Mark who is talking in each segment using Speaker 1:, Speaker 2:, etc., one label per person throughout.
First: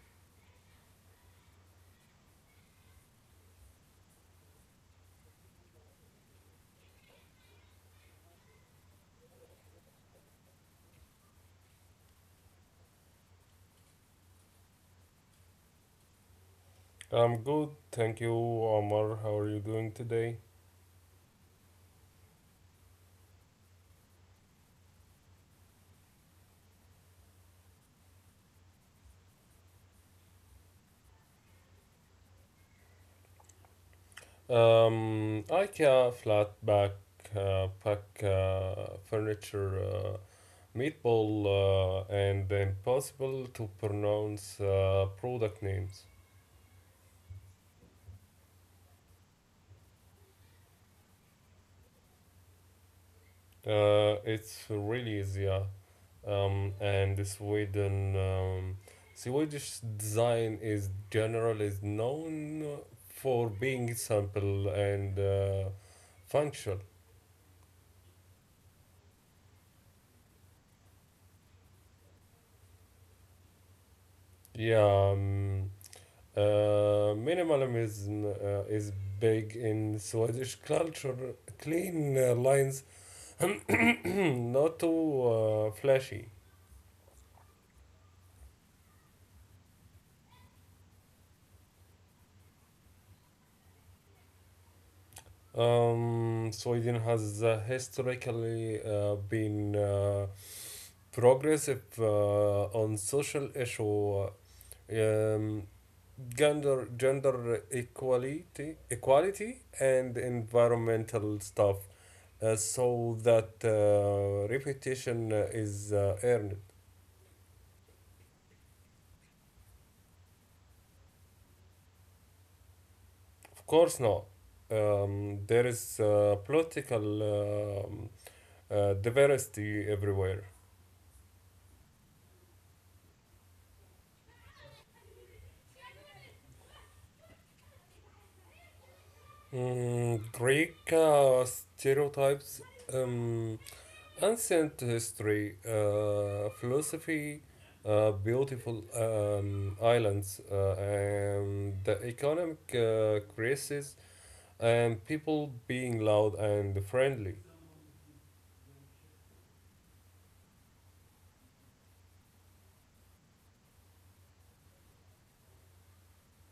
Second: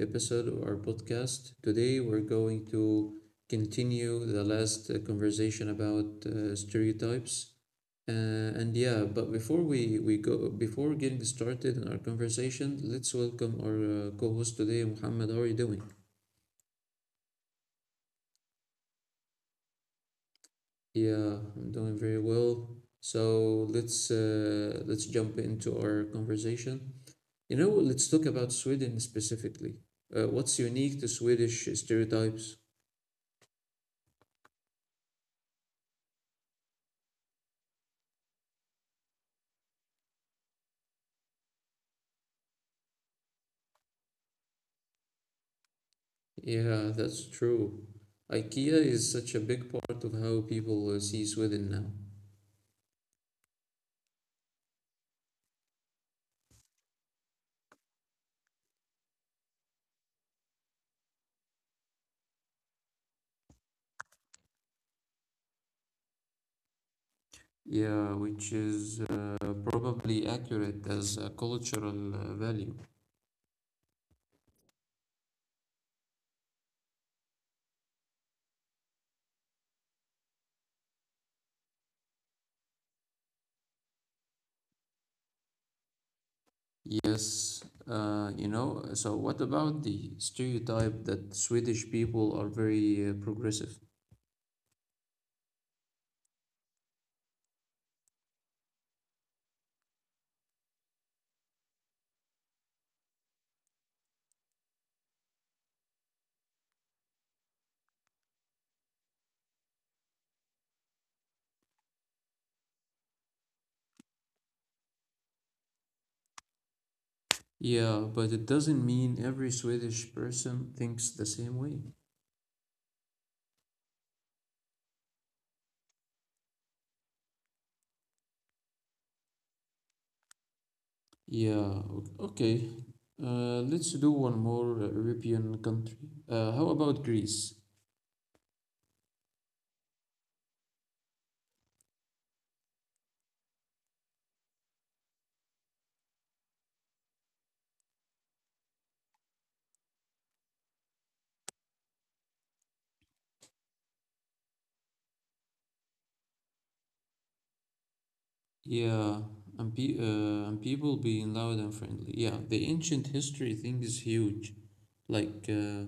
Speaker 1: episode of our podcast. Today, we're going to continue the last conversation about stereotypes. And yeah, but before we go, before getting started in our conversation, let's welcome our co host today, Muhammad. How are you doing?
Speaker 2: I'm good, thank you, Omar. How are you doing today?
Speaker 1: Yeah, I'm doing very well. So let's jump into our conversation. You know, let's talk about Sweden specifically. What's unique to Swedish stereotypes?
Speaker 2: IKEA flat back pack furniture meatball, and impossible to pronounce product names.
Speaker 1: Yeah, that's true. IKEA is such a big part of how people see Sweden now.
Speaker 2: It's really easy, yeah. And the Sweden Swedish design is general is known for being simple and functional.
Speaker 1: Yeah, which is probably accurate as a cultural value.
Speaker 2: Yeah. Um, Minimalism is big in Swedish culture. Clean lines, not too flashy.
Speaker 1: Yes, you know, so what about the stereotype that Swedish people are very progressive?
Speaker 2: Sweden has historically been progressive on social issue, uh, um, gender equality, equality and environmental stuff, so that reputation is earned.
Speaker 1: Yeah, but it doesn't mean every Swedish person thinks the same way.
Speaker 2: Of course, no. There is political diversity everywhere.
Speaker 1: Yeah, okay. Let's do one more European country. How about Greece?
Speaker 2: Mm, Greek stereotypes, um, ancient history, philosophy, beautiful islands, and the economic crisis, and people being loud and friendly.
Speaker 1: Yeah, and people being loud and friendly. Yeah, the ancient history thing is huge. Like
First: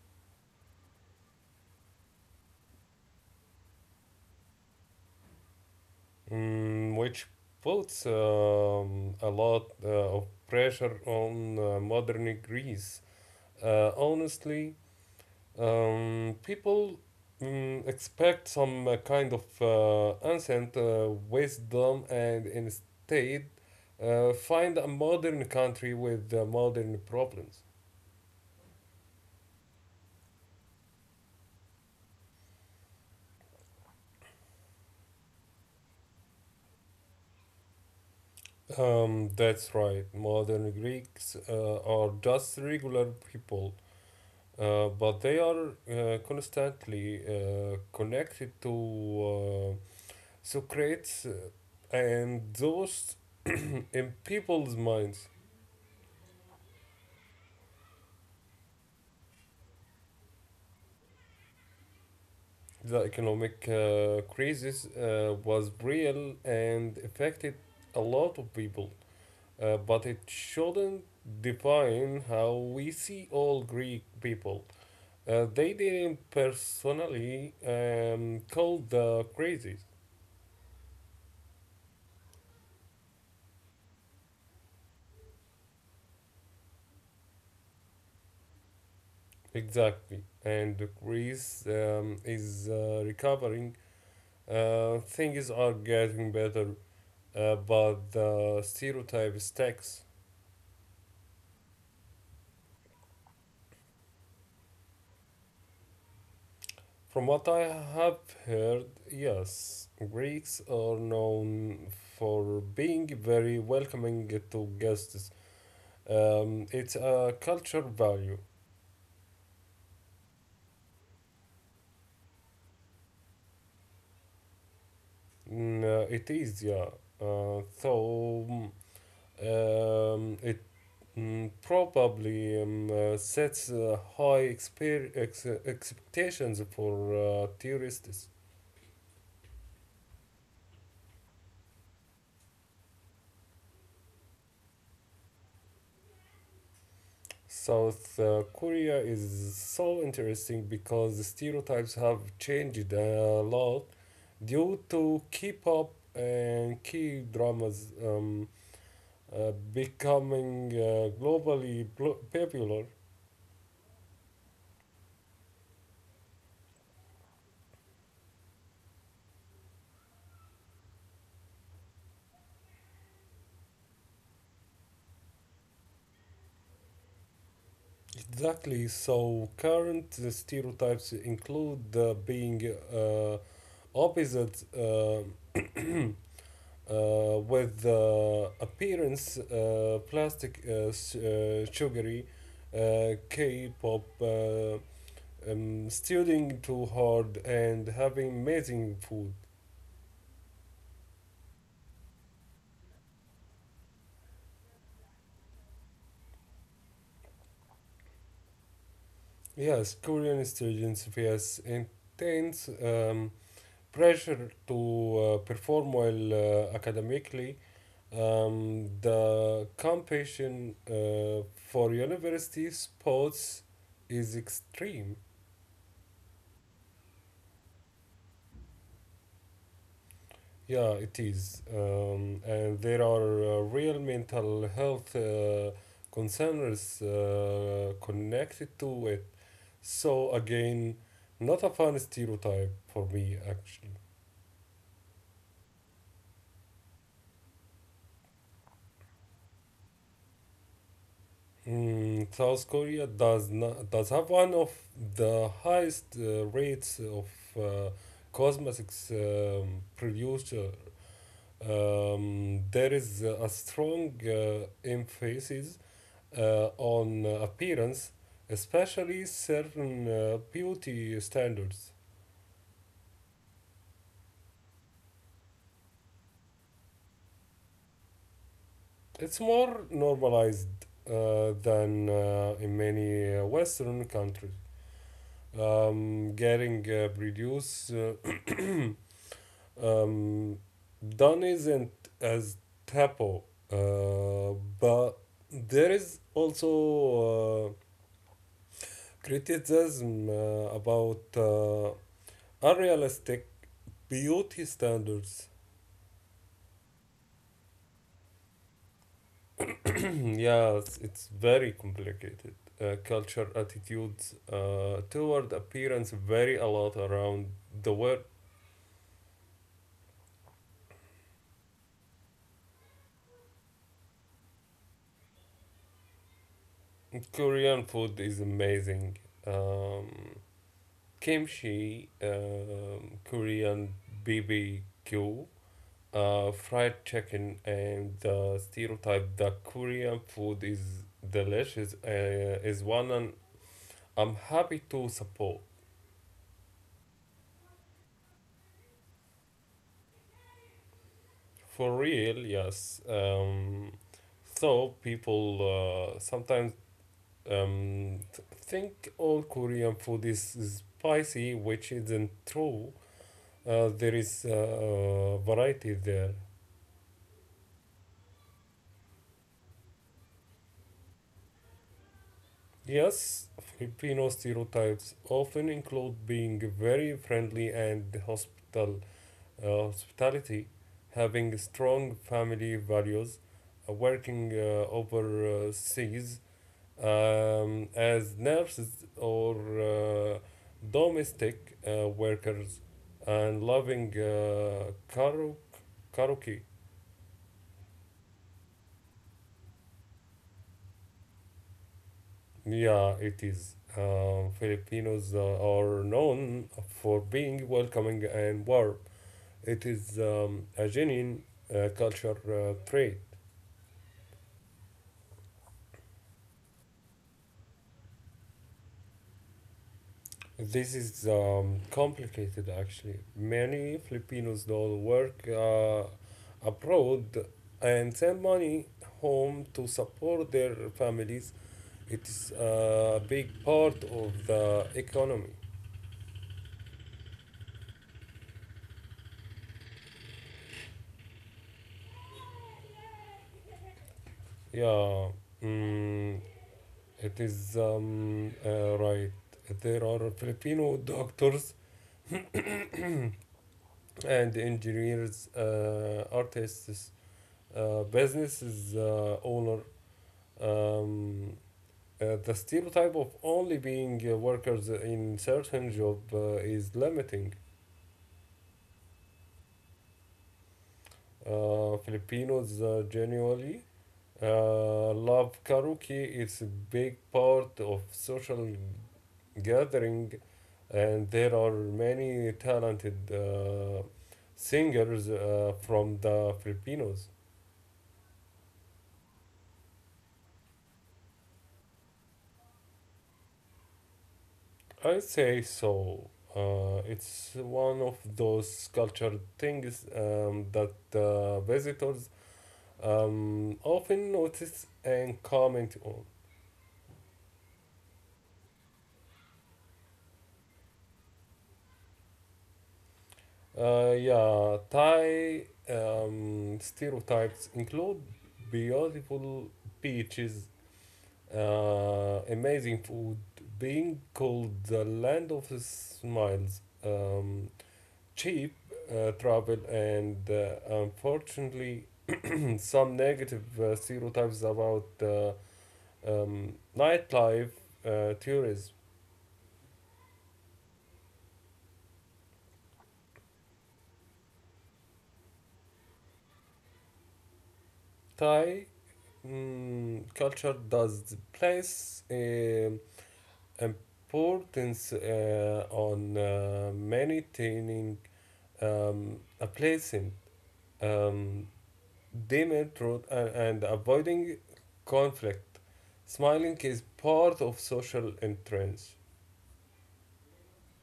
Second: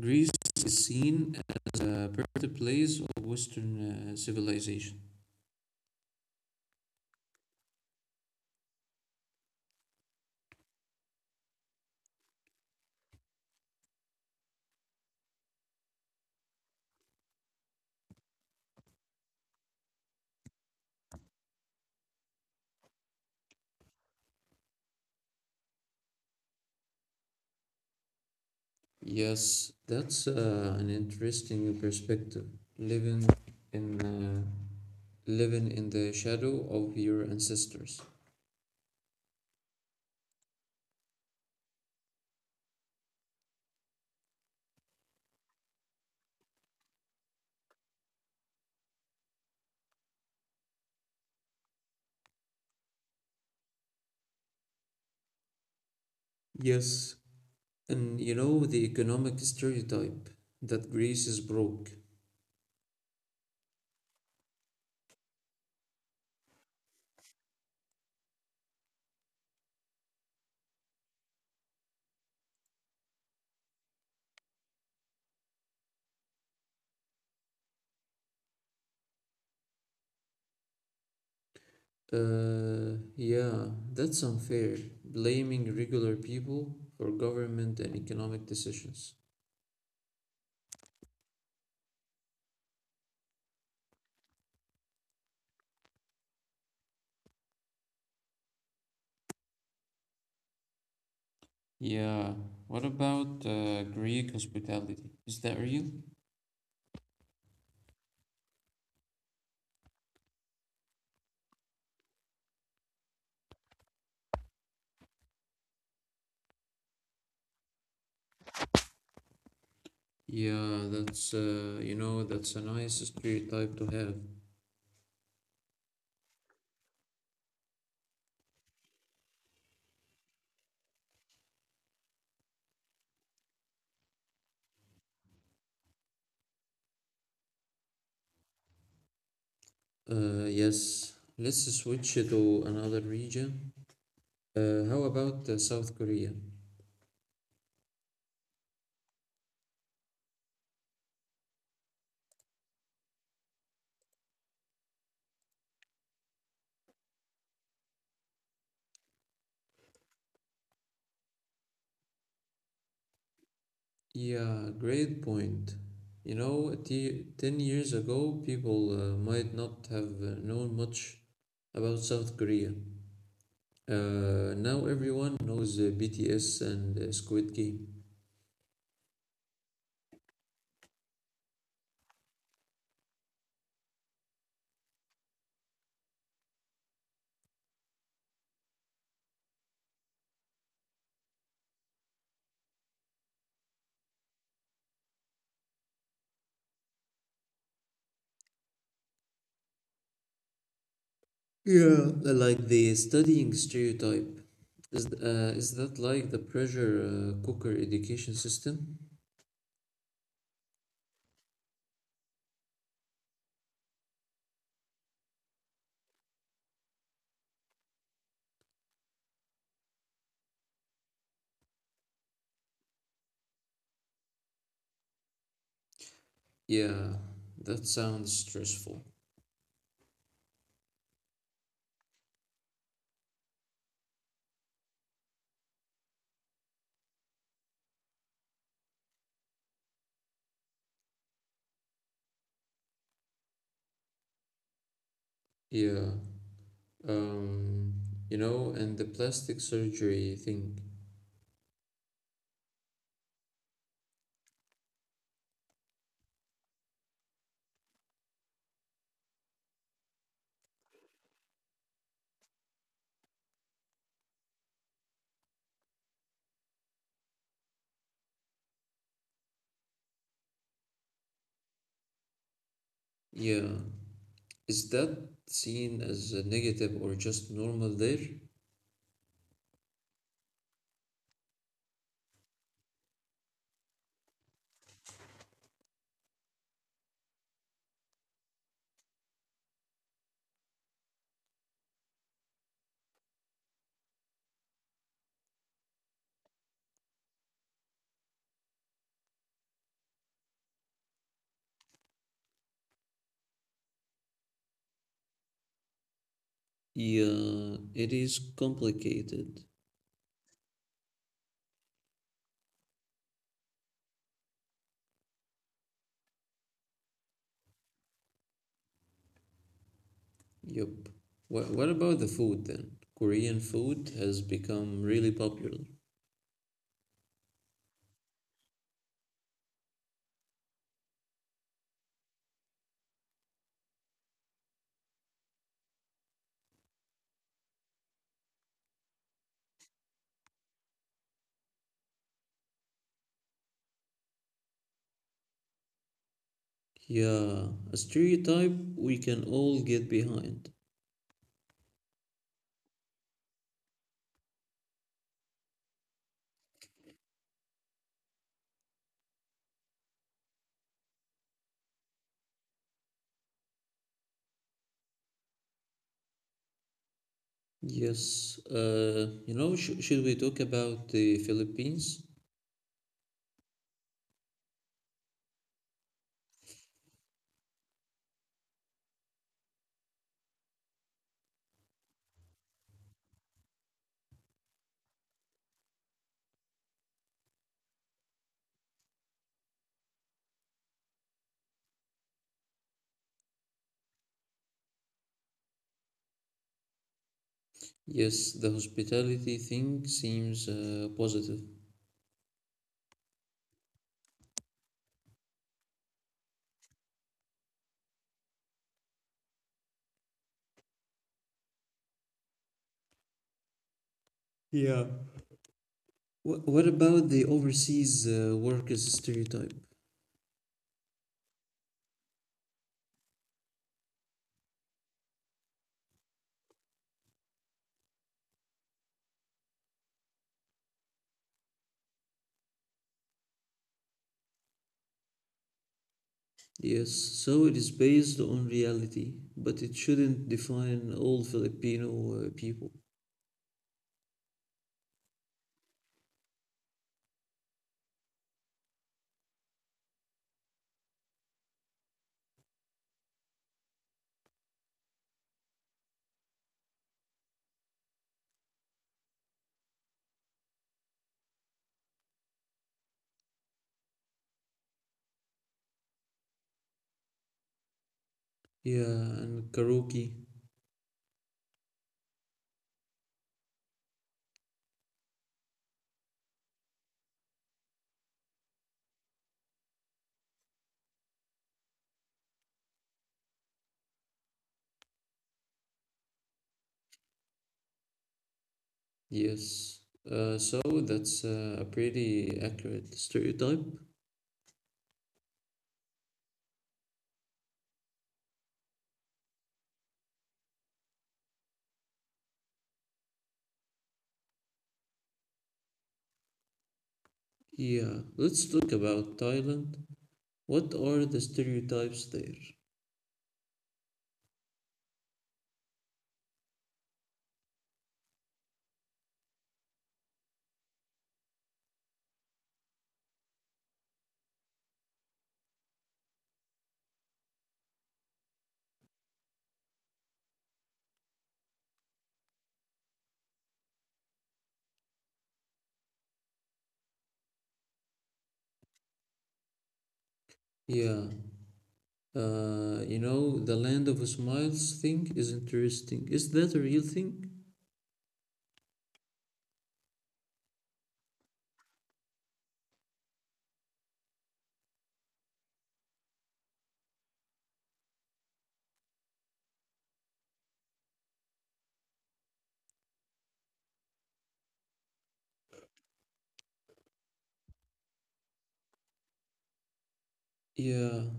Speaker 1: Greece is seen as a birthplace of Western civilization.
Speaker 2: Mm, which puts a lot of pressure on modern Greece. Honestly, people expect some kind of ancient wisdom and instead find a modern country with modern problems.
Speaker 1: Yes, that's an interesting perspective. Living in uh, Living in the shadow of your ancestors.
Speaker 2: That's right. Modern Greeks are just regular people. But they are constantly connected to uh, Socrates and those in people's minds.
Speaker 1: Yes, and you know the economic stereotype that Greece is broke.
Speaker 2: The economic crisis was real and affected a lot of people, but it shouldn't define how we see all Greek people. They didn't personally call the crisis.
Speaker 1: Yeah, that's unfair, blaming regular people for government and economic decisions.
Speaker 2: Exactly, and Greece is recovering. Things are getting better, but the stereotype sticks.
Speaker 1: Yeah, what about Greek hospitality? Is that real?
Speaker 2: From what I have heard, yes, Greeks are known for being very welcoming to guests. It's a culture value.
Speaker 1: Yeah, that's you know, that's a nice stereotype to have.
Speaker 2: Mm, it is, yeah. Uh, so um, it Probably sets high expectations for tourists.
Speaker 1: Yes, let's switch to another region. How about South Korea?
Speaker 2: South Korea is so interesting because the stereotypes have changed a lot due to K-pop and K-dramas becoming globally popular.
Speaker 1: Yeah, great point. You know, 10 years ago, people might not have known much about South Korea. Now everyone knows BTS and Squid Game.
Speaker 2: Exactly, so current stereotypes include being opposite with the appearance, plastic sugary k-pop, studying too hard and having amazing food.
Speaker 1: Yeah. Like the studying stereotype. Is that like the pressure cooker education system?
Speaker 2: Yes, Korean students face intense pressure to perform well academically. The competition for university sports is extreme.
Speaker 1: Yeah, that sounds stressful.
Speaker 2: Yeah, it is. And there are real mental health concerns connected to it. So, again, not a fun stereotype for me, actually.
Speaker 1: Yeah. Um, you know, and the plastic surgery thing.
Speaker 2: South Korea does not does have one of the highest rates of uh, cosmetics producer. There is a strong emphasis on appearance, especially certain beauty standards.
Speaker 1: Yeah. Is that seen as a negative or just normal there?
Speaker 2: It's more normalized than in many Western countries. Getting produce um, done isn't as taboo, uh, but there is also criticism about unrealistic beauty standards.
Speaker 1: Yeah, it is complicated.
Speaker 2: Yes, it's very complicated. Culture attitudes toward appearance vary a lot around the world.
Speaker 1: Yup. What about the food then? Korean food has become really popular.
Speaker 2: Korean food is amazing. Um, kimchi, Korean BBQ, fried chicken, and the stereotype that Korean food is delicious is one and I'm happy to support.
Speaker 1: Yeah, a stereotype we can all get behind.
Speaker 2: For real, yes. So people sometimes think all Korean food is spicy, which isn't true. There is variety there.
Speaker 1: Yes, you know, should we talk about the Philippines?
Speaker 2: Yes, Filipino stereotypes often include being very friendly and hospitality, having strong family values, working overseas as nurses or uh, domestic workers and loving karaoke. Karaoke.
Speaker 1: Yes, the hospitality thing seems positive.
Speaker 2: Yeah, it is. Filipinos are known for being welcoming and warm. It is a genuine culture trait.
Speaker 1: Yeah. What about the overseas workers stereotype?
Speaker 2: This is complicated actually. Many Filipinos don't work abroad and send money home to support their families. It is a big part of the economy.
Speaker 1: Yes, so it is based on reality, but it shouldn't define all Filipino people.
Speaker 2: Yeah, mm, it is right. There are Filipino doctors and engineers, artists, businesses owner. Um, the stereotype of only being workers in certain job is limiting.
Speaker 1: Yeah, and karaoke.
Speaker 2: Filipinos genuinely love karaoke. It's a big part of social gathering, and there are many talented singers from the Filipinos.
Speaker 1: Yes. So that's a pretty accurate stereotype.
Speaker 2: I say so. It's one of those cultural things that visitors often noticed and comment on.
Speaker 1: Yeah, let's talk about Thailand. What are the stereotypes there?
Speaker 2: Yeah, Thai stereotypes include beautiful beaches, amazing food, being called the land of smiles, um, cheap travel, and unfortunately, some negative stereotypes about nightlife tourism.
Speaker 1: Yeah, you know, the land of smiles thing is interesting. Is that a real thing?
Speaker 2: Thai culture does place importance on maintaining a pleasant um, dimmer truth and, avoiding conflict. Smiling is part of social entrance,
Speaker 1: Yeah,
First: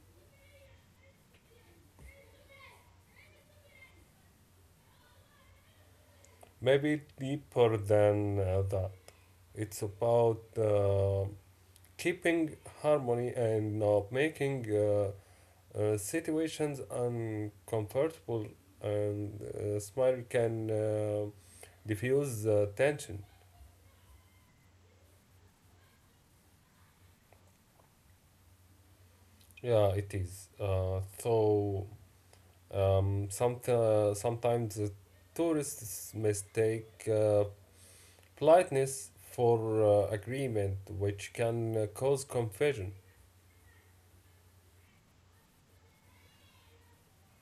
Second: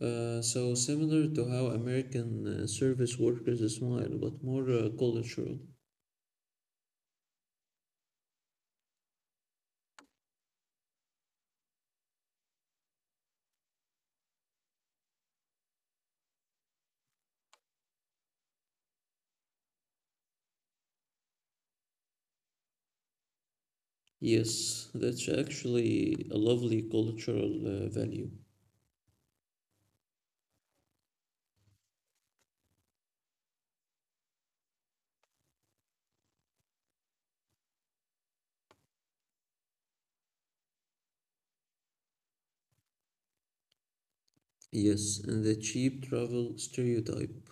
Speaker 1: so similar to how American service workers smile, but more cultural.
Speaker 2: maybe deeper than that. It's about keeping harmony and not making situations uncomfortable, and smile can diffuse the tension.
Speaker 1: Yes, that's actually a lovely cultural value.
Speaker 2: Yeah, it is. So sometimes the tourists mistake politeness for agreement, which can cause confusion.
Speaker 1: Yes, and the cheap travel stereotype.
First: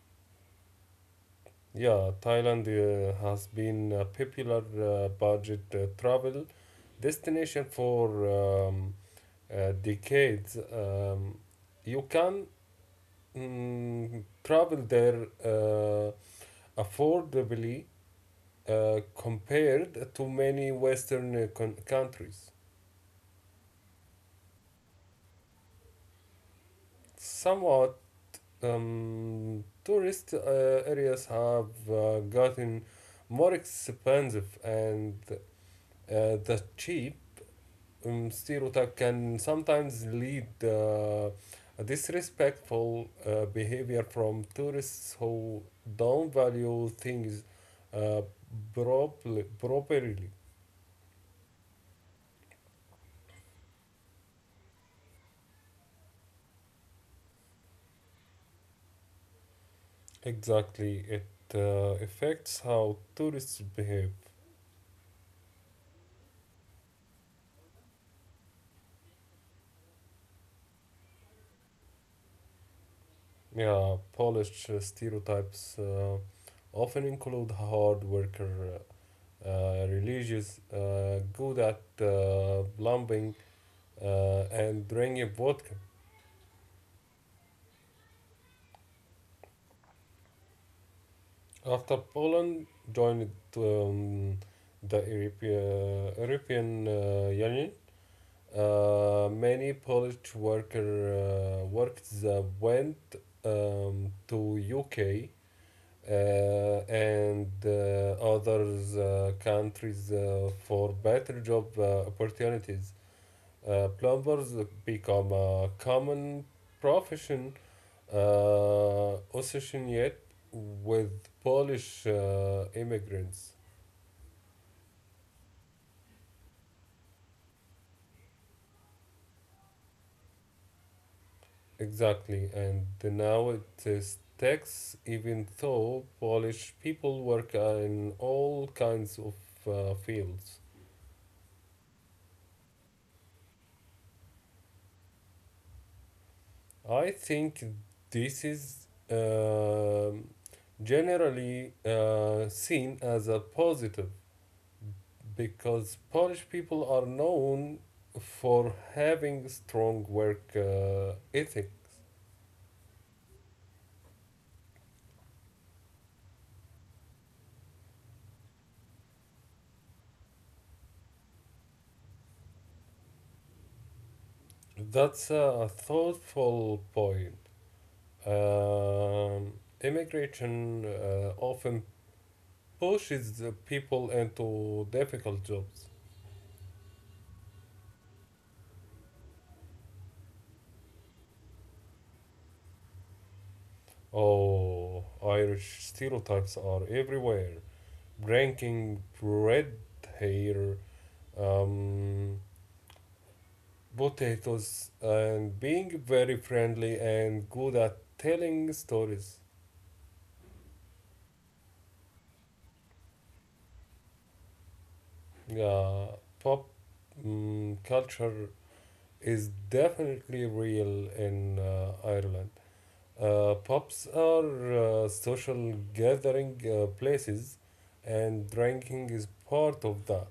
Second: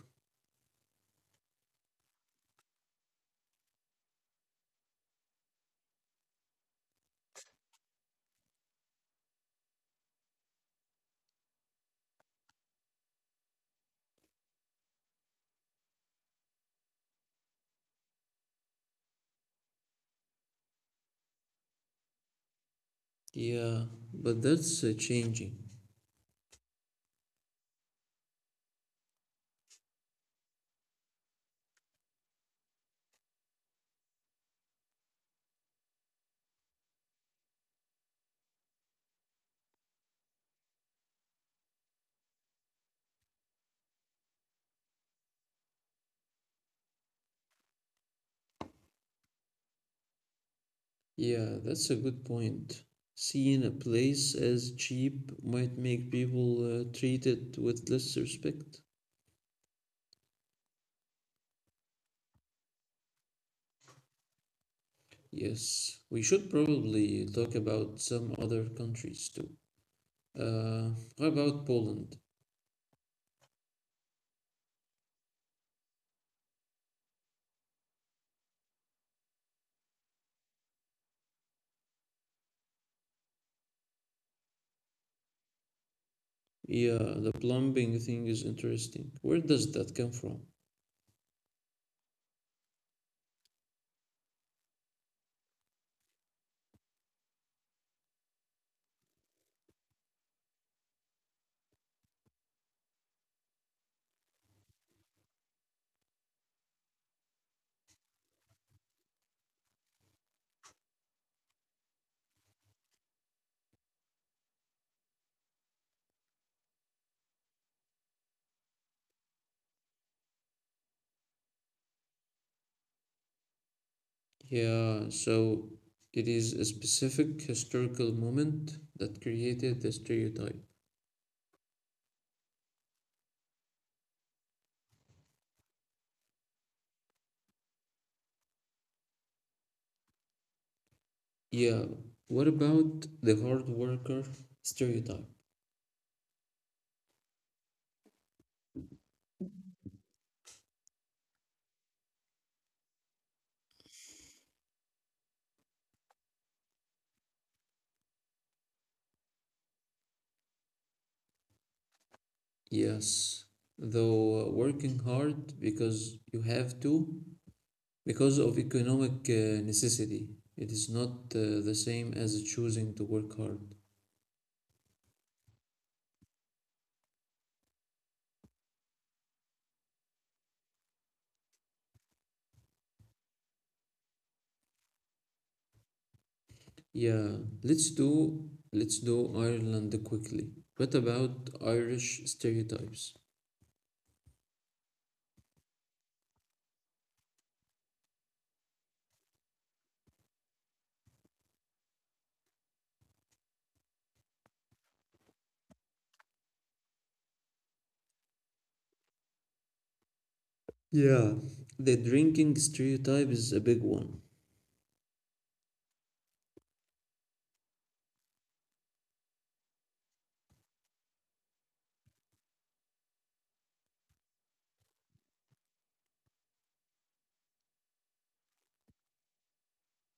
Speaker 2: Yeah, Thailand has been a popular budget travel destination for decades, you can travel there affordably compared to many Western countries.
Speaker 1: Yeah, but that's changing.
Speaker 2: Somewhat tourist areas have gotten more expensive, and the cheap stereotype can sometimes lead disrespectful behavior from tourists who don't value things uh, properly.
Speaker 1: Yeah, that's a good point. Seeing a place as cheap might make people treat it with less respect.
Speaker 2: Exactly, it affects how tourists behave.
Speaker 1: Yes, we should probably talk about some other countries too. Uh, how about Poland.
Speaker 2: Yeah, Polish stereotypes often include hard worker, religious, good at plumbing, and drinking vodka.
Speaker 1: Yeah, the plumbing thing is interesting. Where does that come from?
Speaker 2: After Poland joined um, the European Union, many Polish workers went to UK, uh, and others countries for better job opportunities. Plumbers become a common profession Ossetian yet with Polish immigrants.
Speaker 1: Yeah, so it is a specific historical moment that created the stereotype.
Speaker 2: Exactly, and now it is tax, even though Polish people work in all kinds of fields.
Speaker 1: Yeah, what about the hard worker stereotype?
Speaker 2: I think this is generally seen as a positive because Polish people are known for having strong work ethics.
Speaker 1: Yes, though working hard because you have to, because of economic necessity. It is not the same as choosing to work hard.
Speaker 2: That's a thoughtful point. Um, Immigration often pushes the people into difficult jobs.
Speaker 1: Yeah, let's do Ireland quickly. What about Irish stereotypes?
Speaker 2: Oh, Irish stereotypes are everywhere. Ranking bread here, um, potatoes, and being very friendly and good at telling stories.
Speaker 1: Yeah, the drinking stereotype is a big one.
Speaker 2: Yeah, pop culture is definitely real in Ireland. Pubs are social gathering places, and drinking is part of that.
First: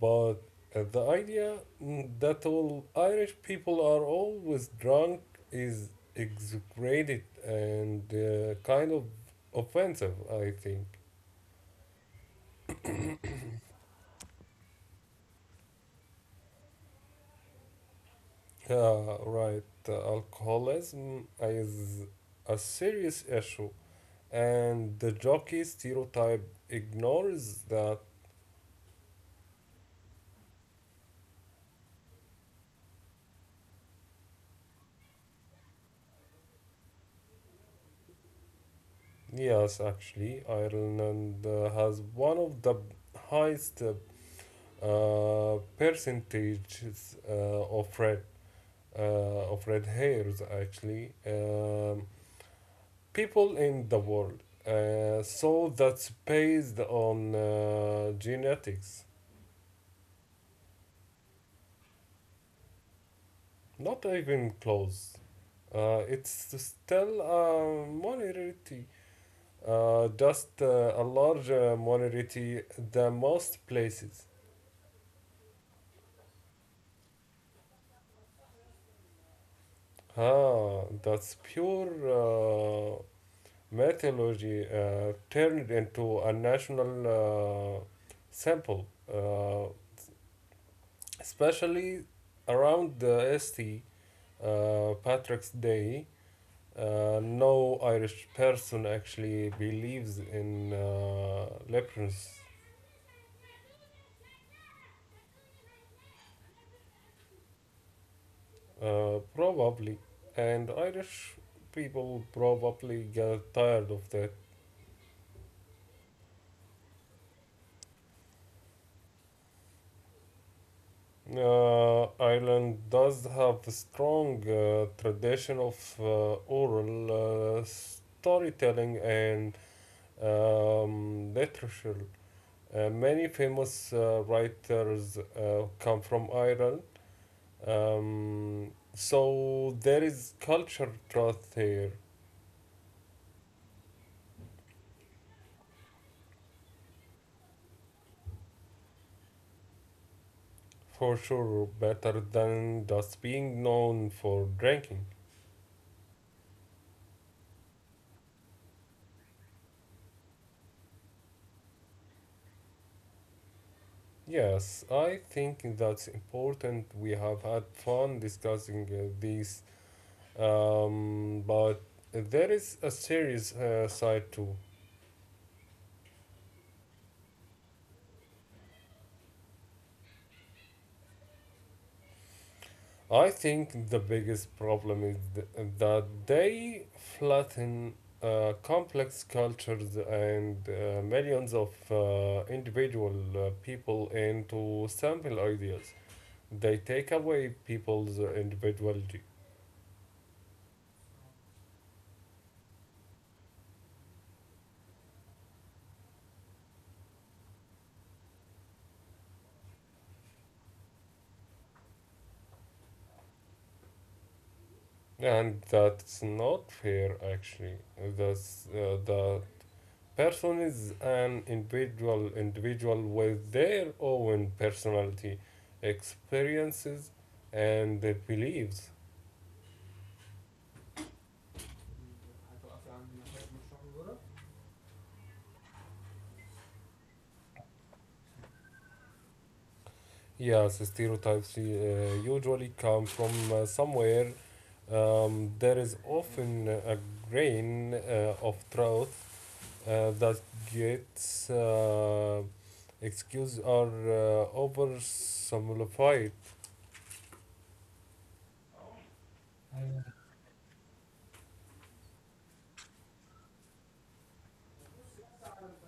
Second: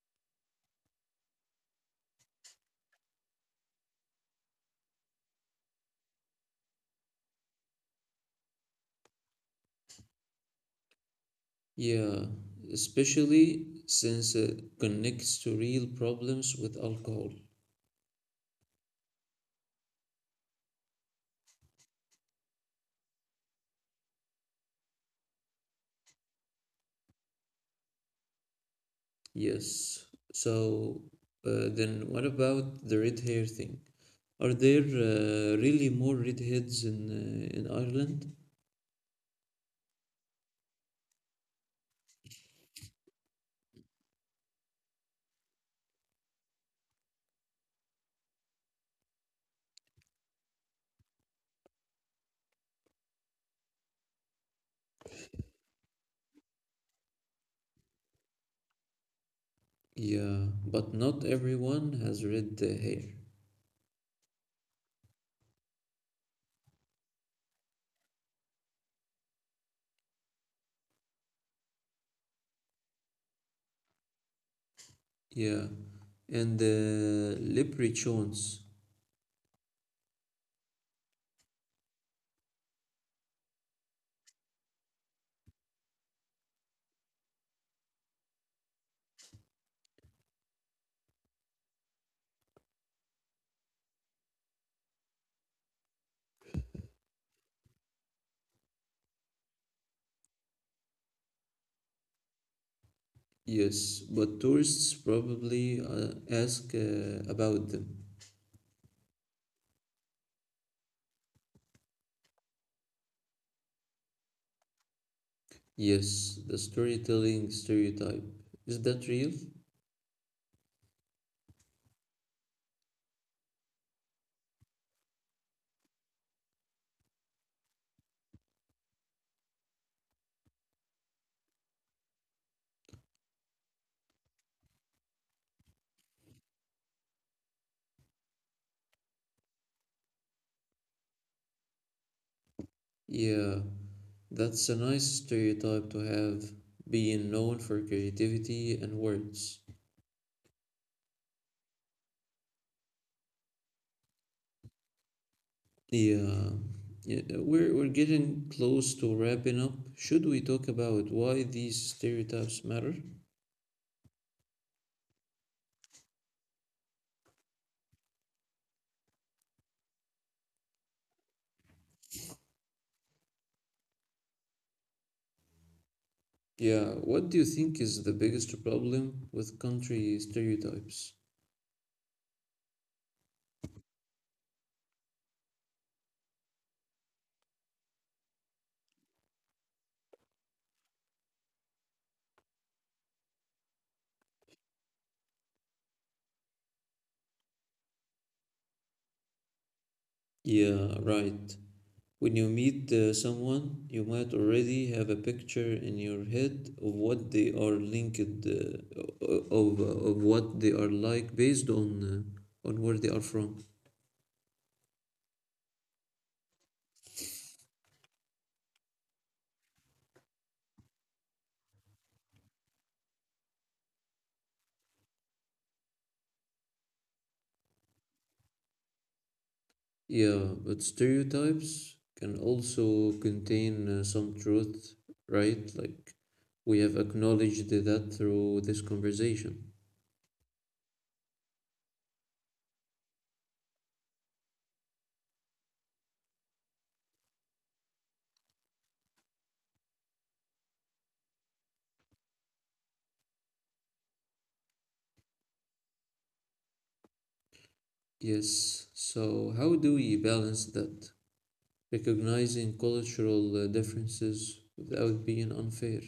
Speaker 2: But the idea, that all Irish people are always drunk is exaggerated and kind of offensive, I think.
Speaker 1: Yeah, especially since it connects to real problems with alcohol.
Speaker 2: Right, alcoholism is a serious issue, and the jockey stereotype ignores that.
Speaker 1: Yes. So then what about the red hair thing? Are there really more redheads in Ireland?
Speaker 2: Yes, actually, Ireland has one of the highest percentages of red hairs actually, people in the world. So that's based on genetics,
Speaker 1: Yeah, but not everyone has red hair.
Speaker 2: not even close. It's still a minority. Just a large minority, the most places.
Speaker 1: Yeah, and the leprechauns.
Speaker 2: Ah, that's pure metallurgy turned into a national sample, uh, especially around the ST, Patrick's Day. No Irish person actually believes in leprechauns.
Speaker 1: Yes, but tourists probably ask about them.
Speaker 2: Probably. And Irish people probably get tired of that.
Speaker 1: Yes, the storytelling stereotype. Is that real?
Speaker 2: Ireland does have a strong tradition of oral storytelling and literature. Many famous writers come from Ireland. So there is culture trust here,
Speaker 1: Yeah, that's a nice stereotype to have, being known for creativity and words.
Speaker 2: for sure better than just being known for drinking.
Speaker 1: Yeah, we're getting close to wrapping up. Should we talk about why these stereotypes matter?
Speaker 2: Yes, I think that's important. We have had fun discussing these, but there is a serious side too.
Speaker 1: Yeah, what do you think is the biggest problem with country stereotypes?
Speaker 2: I think the biggest problem is that they flatten complex cultures and millions of individual people into simple ideas. They take away people's individuality.
Speaker 1: Yeah, right. When you meet someone, you might already have a picture in your head of what they are linked, o- of what they are like based on where they are from.
Speaker 2: And that's not fair, actually. The person is an individual with their own personality, experiences, and beliefs.
Speaker 1: Yeah, but stereotypes can also contain some truth, right? Like we have acknowledged that through this conversation.
Speaker 2: Yes, stereotypes usually come from somewhere. There is often a grain of truth that gets excused or oversimplified.
Speaker 1: Yes. So, how do we balance that? Recognizing cultural differences without being unfair.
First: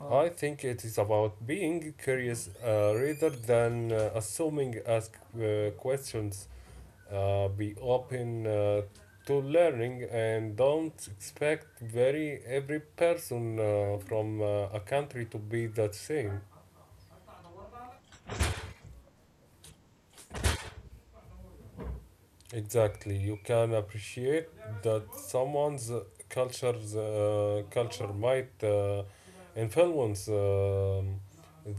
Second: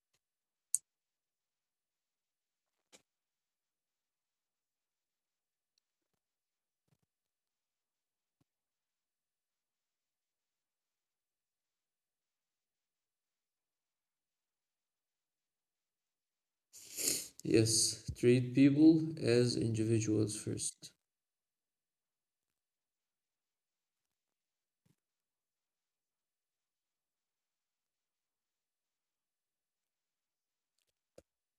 Speaker 2: I think it is about being curious rather than assuming. Ask questions, be open to learning, and don't expect very every person from a country to be that same.
Speaker 1: Yes. Treat people as individuals first.
Speaker 2: Exactly, you can appreciate that someone's culture's culture might influence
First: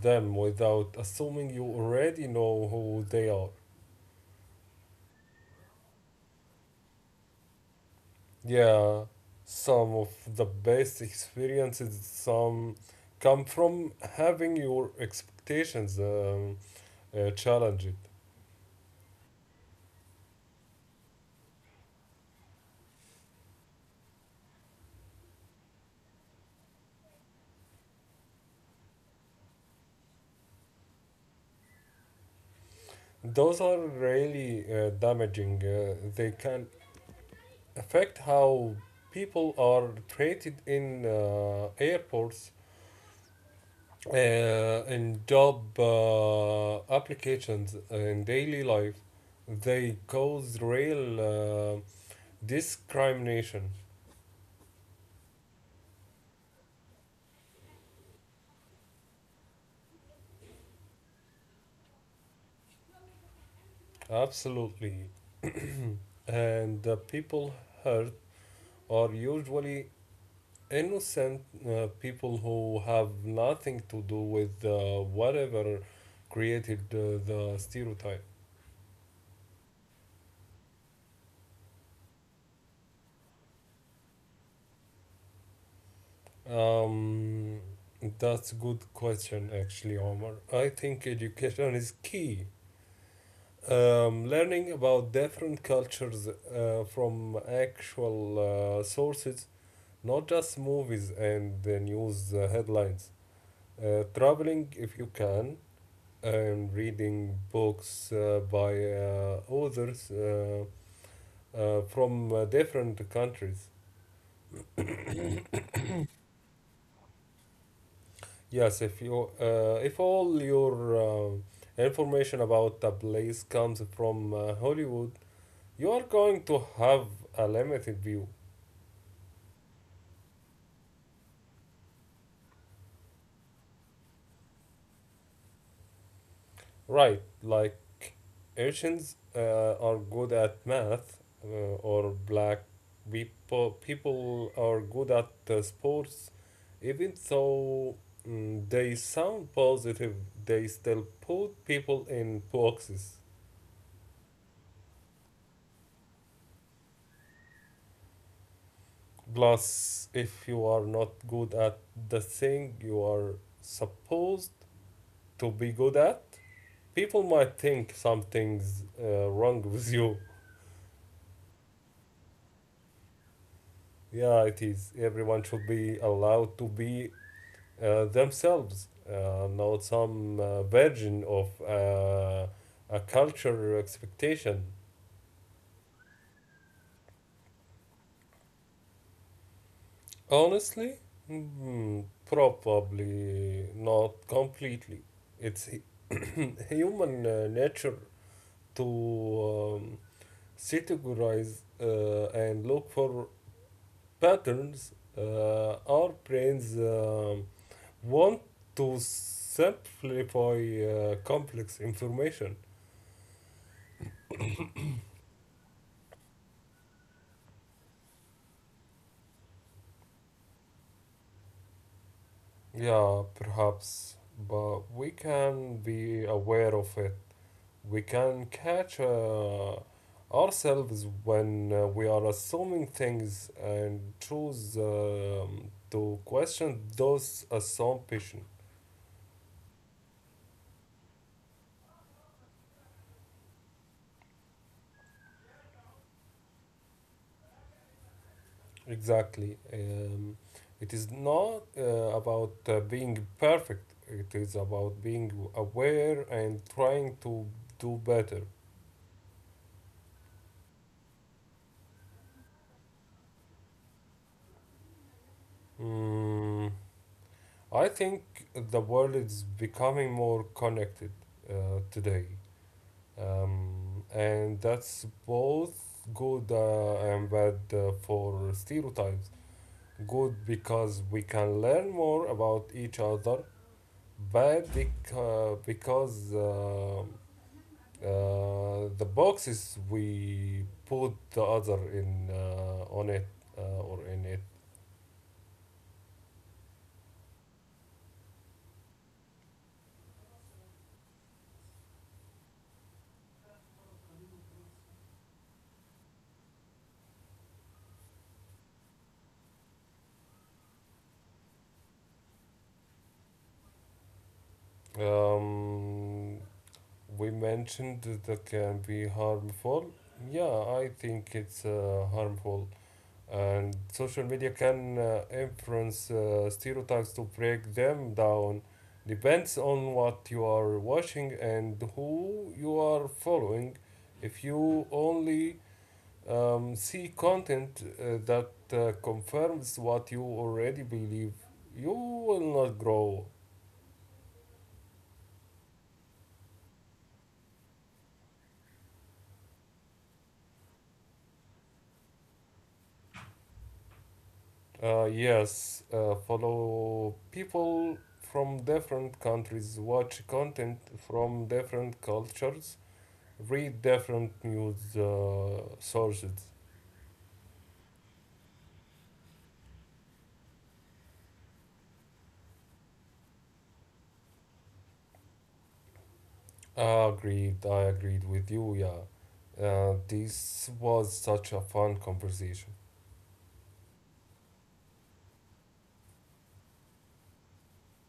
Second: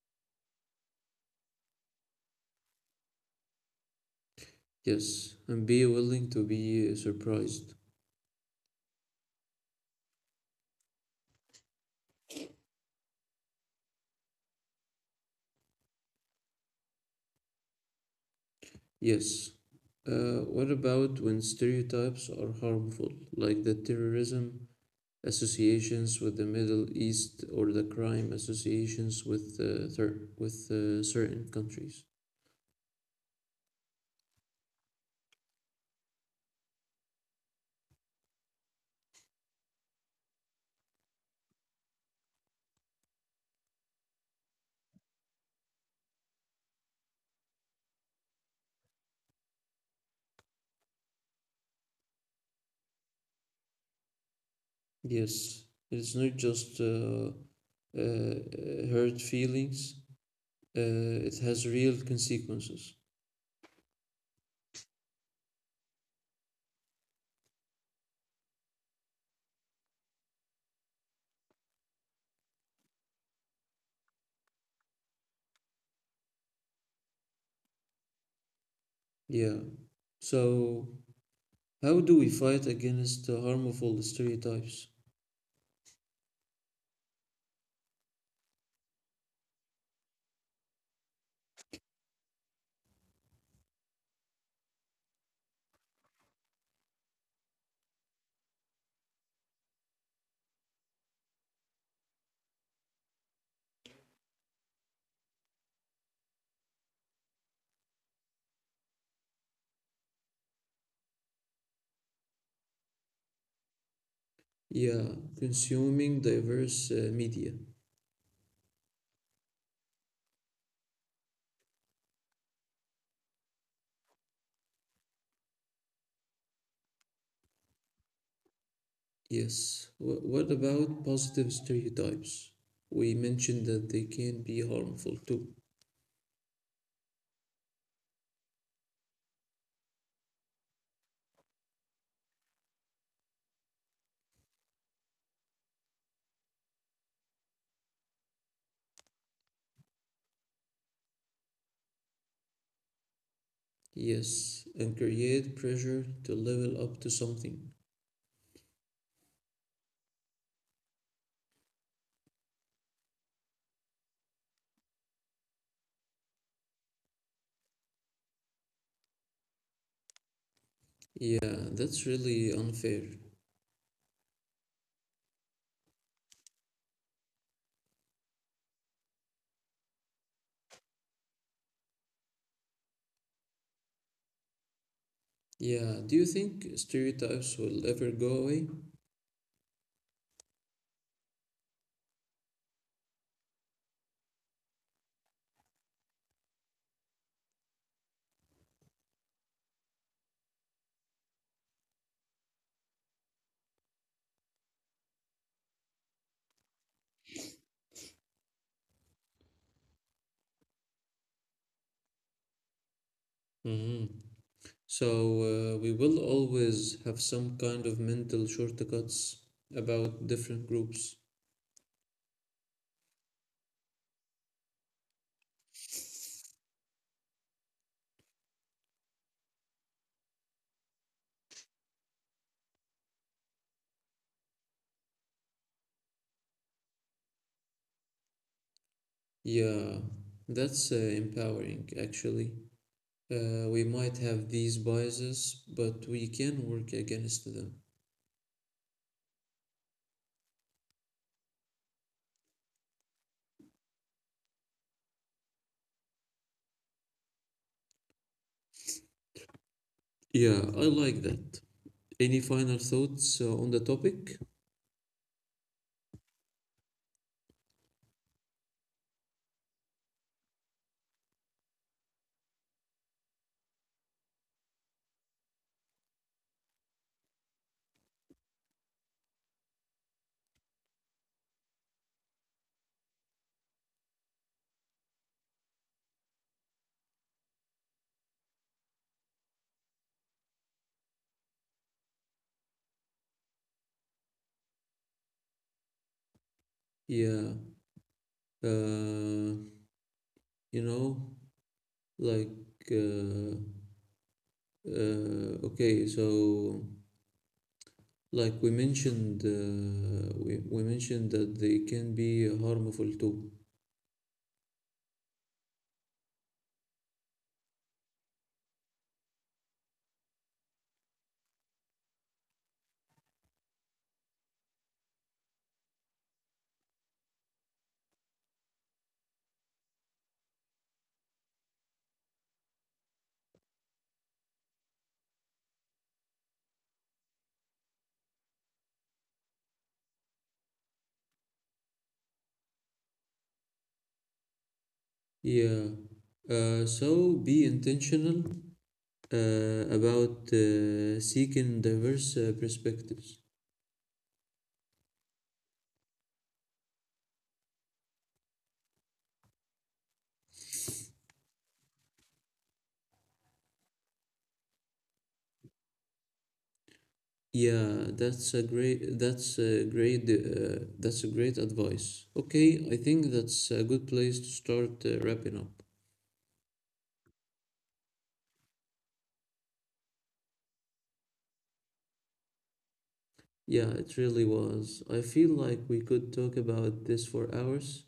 Speaker 2: them without assuming you already know who they are.
Speaker 1: Yes. And be willing to be surprised.
Speaker 2: Yeah, some of the best experiences some come from having your expectations challenged.
Speaker 1: Yes. What about when stereotypes are harmful, like the terrorism associations with the Middle East or the crime associations with certain countries?
Speaker 2: Those are really damaging. They can affect how people are treated in airports, uh, in job applications, in daily life. They cause real discrimination.
Speaker 1: Yes, it's not just hurt feelings, uh, it has real consequences.
Speaker 2: Absolutely. And the people hurt are usually innocent people who have nothing to do with whatever created the stereotype.
Speaker 1: Yeah. So, how do we fight against the harmful stereotypes?
Speaker 2: Um, that's a good question, actually, Omar. I think education is key. Learning about different cultures from actual sources, not just movies and the news headlines. Traveling if you can, and reading books by authors from different countries.
Speaker 1: Yeah, consuming diverse media.
Speaker 2: Yes, if all your information about a place comes from Hollywood, you are going to have a limited view,
Speaker 1: Yes. What about positive stereotypes? We mentioned that they can be harmful too.
Speaker 2: right? Like Asians are good at math, or black people are good at sports. Even though they sound positive, they still put people in boxes.
Speaker 1: Yes, and create pressure to level up to something.
Speaker 2: Plus, if you are not good at the thing you are supposed to be good at, people might think something's wrong with you.
Speaker 1: Yeah, that's really unfair.
Speaker 2: Yeah, it is. Everyone should be allowed to be themselves, not some version of a cultural expectation.
Speaker 1: Yeah, do you think stereotypes will ever go away?
Speaker 2: Honestly, probably not completely. It's human nature to categorize and look for patterns. Our brains want to simplify complex information.
Speaker 1: Hmm. So, we will always have some kind of mental shortcuts about different groups.
Speaker 2: Yeah, perhaps, but we can be aware of it. We can catch ourselves when we are assuming things and choose to question those assumptions.
Speaker 1: Yeah, that's empowering, actually. We might have these biases, but we can work against them.
Speaker 2: Exactly. It is not about being perfect, it is about being aware and trying to do better.
Speaker 1: Yeah, I like that. Any final thoughts on the topic?
Speaker 2: Mm. I think the world is becoming more connected today, and that's both good and bad for stereotypes. Good because we can learn more about each other, bad because the boxes we put the other in on it or in it.
Speaker 1: Yeah, uh, you know, like, uh, uh, okay, so. Like we mentioned, we mentioned that they can be harmful too.
Speaker 2: Um, we mentioned that can be harmful. Yeah, I think it's harmful. And social media can influence stereotypes to break them down. Depends on what you are watching and who you are following. If you only see content that confirms what you already believe, you will not grow.
Speaker 1: Yeah. So be intentional about seeking diverse perspectives.
Speaker 2: Yes, follow people from different countries, watch content from different cultures, read different news sources.
Speaker 1: Yeah, that's a great advice. Okay, I think that's a good place to start wrapping up.
Speaker 2: Agreed, I agreed with you, yeah. This was such a fun conversation.
Speaker 1: Yeah, it really was. I feel like we could talk about this for hours.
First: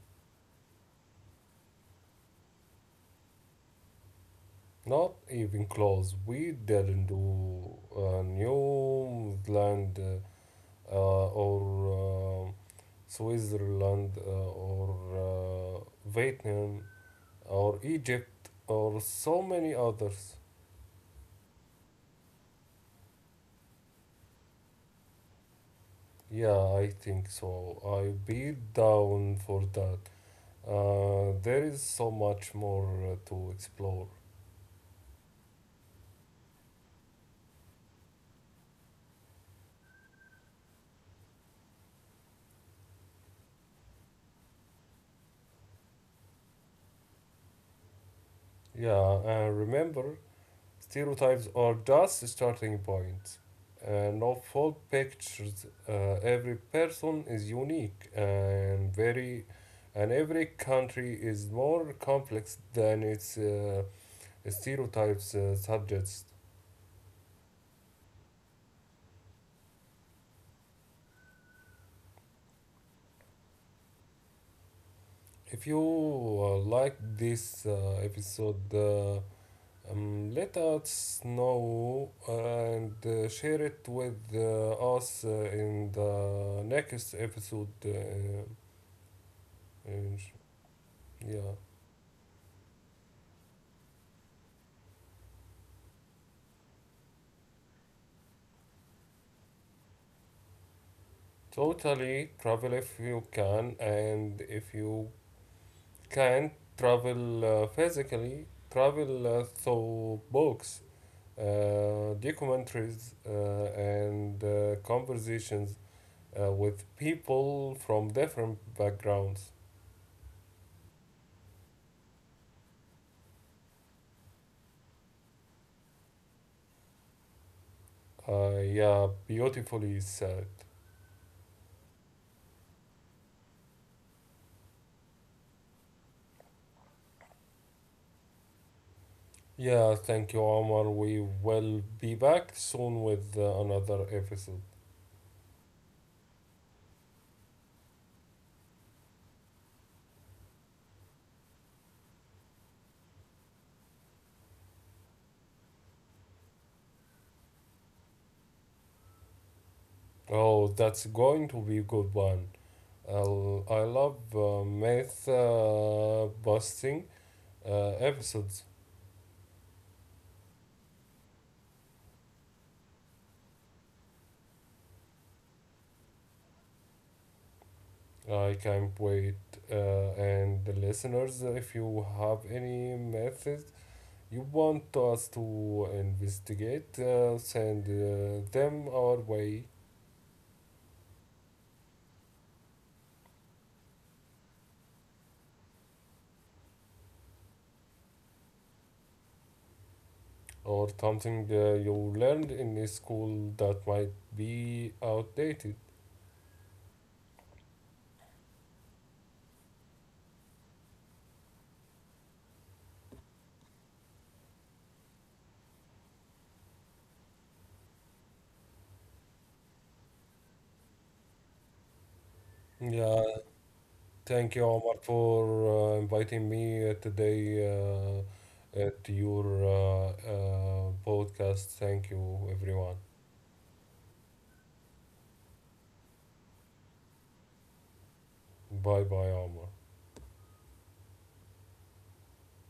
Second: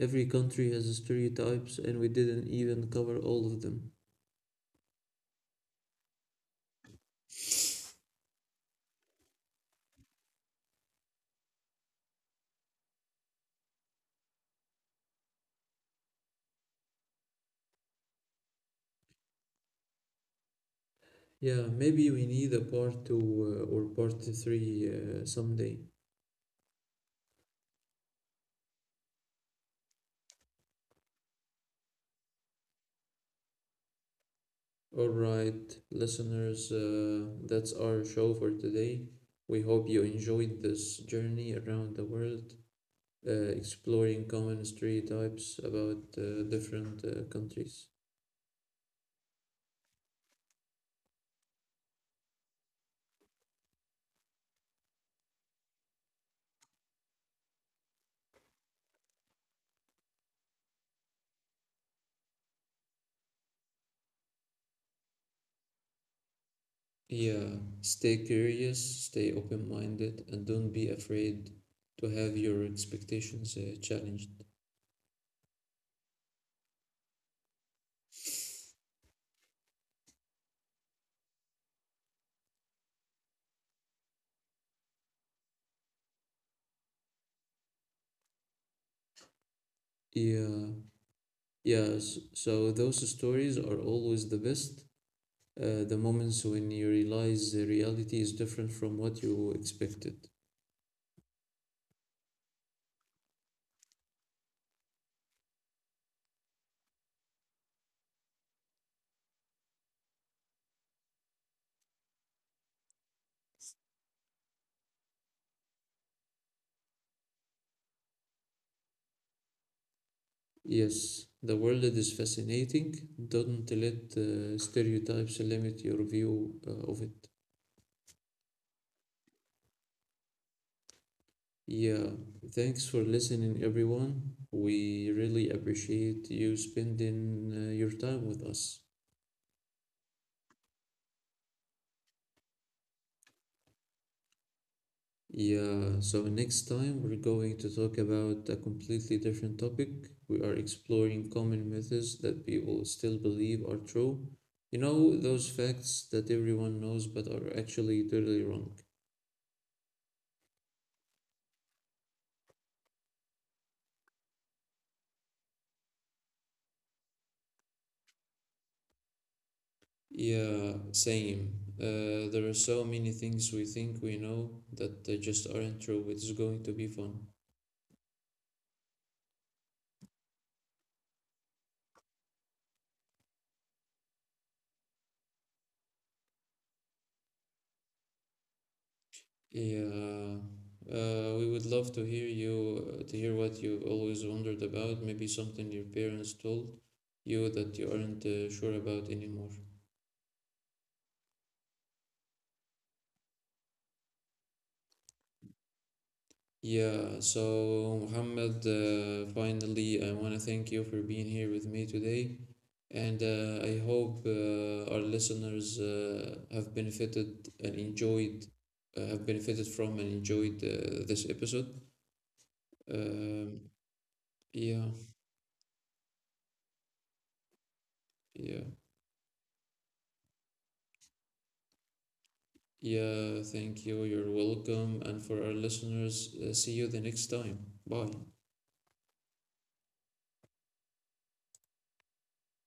Speaker 1: Every country has stereotypes, and we didn't even cover all of them.
Speaker 2: Not even close. We didn't do New Zealand or Switzerland or Vietnam or Egypt or so many others.
Speaker 1: Yeah, maybe we need a part two or part three someday.
Speaker 2: Yeah, I think so. I'd be down for that. There is so much more to explore.
Speaker 1: All right, listeners, that's our show for today. We hope you enjoyed this journey around the world, uh, exploring common stereotypes about different countries.
Speaker 2: Yeah, and remember, stereotypes are just starting points. No full pictures. Every person is unique and every country is more complex than its stereotypes subjects.
Speaker 1: Yeah, stay curious, stay open minded, and don't be afraid to have your expectations challenged.
Speaker 2: If you like this episode, let us know and share it with us in the next episode. And sh-
Speaker 1: Yeah,
Speaker 2: yeah,
Speaker 1: So those stories are always the best. The moments when you realize the reality is different from what you expected.
Speaker 2: totally travel if you can, and if you can't travel physically, travel through books, documentaries, and conversations with people from different backgrounds.
Speaker 1: Yes, the world is fascinating. Don't let stereotypes limit your view of it.
Speaker 2: Yeah, beautifully said.
Speaker 1: Yeah, thanks for listening, everyone. We really appreciate you spending your time with us.
Speaker 2: Yeah, thank you, Omar. We will be back soon with another episode.
Speaker 1: Yeah, so next time we're going to talk about a completely different topic. We are exploring common myths that people still believe are true. You know, those facts that everyone knows but are actually totally wrong.
Speaker 2: Oh, that's going to be a good one. I love myth busting episodes.
Speaker 1: Yeah, same. There are so many things we think we know that they just aren't true. It's going to be fun.
Speaker 2: I can't wait. And the listeners, if you have any methods you want us to investigate, send them our way,
Speaker 1: Yeah, we would love to hear what you've always wondered about, maybe something your parents told you that you aren't sure about anymore.
Speaker 2: or something you learned in school that might be outdated.
Speaker 1: Yeah, so Muhammad, finally, I want to thank you for being here with me today. And I hope our listeners have benefited from and enjoyed this episode.
Speaker 2: Yeah,
Speaker 1: Um,
Speaker 2: thank you,
Speaker 1: yeah,
Speaker 2: Omar, for inviting me today
Speaker 1: yeah,
Speaker 2: your podcast. Thank you, everyone.
Speaker 1: yeah, thank you. You're welcome. And for our listeners, see you the next time. Bye.
Speaker 2: Bye bye, Omar.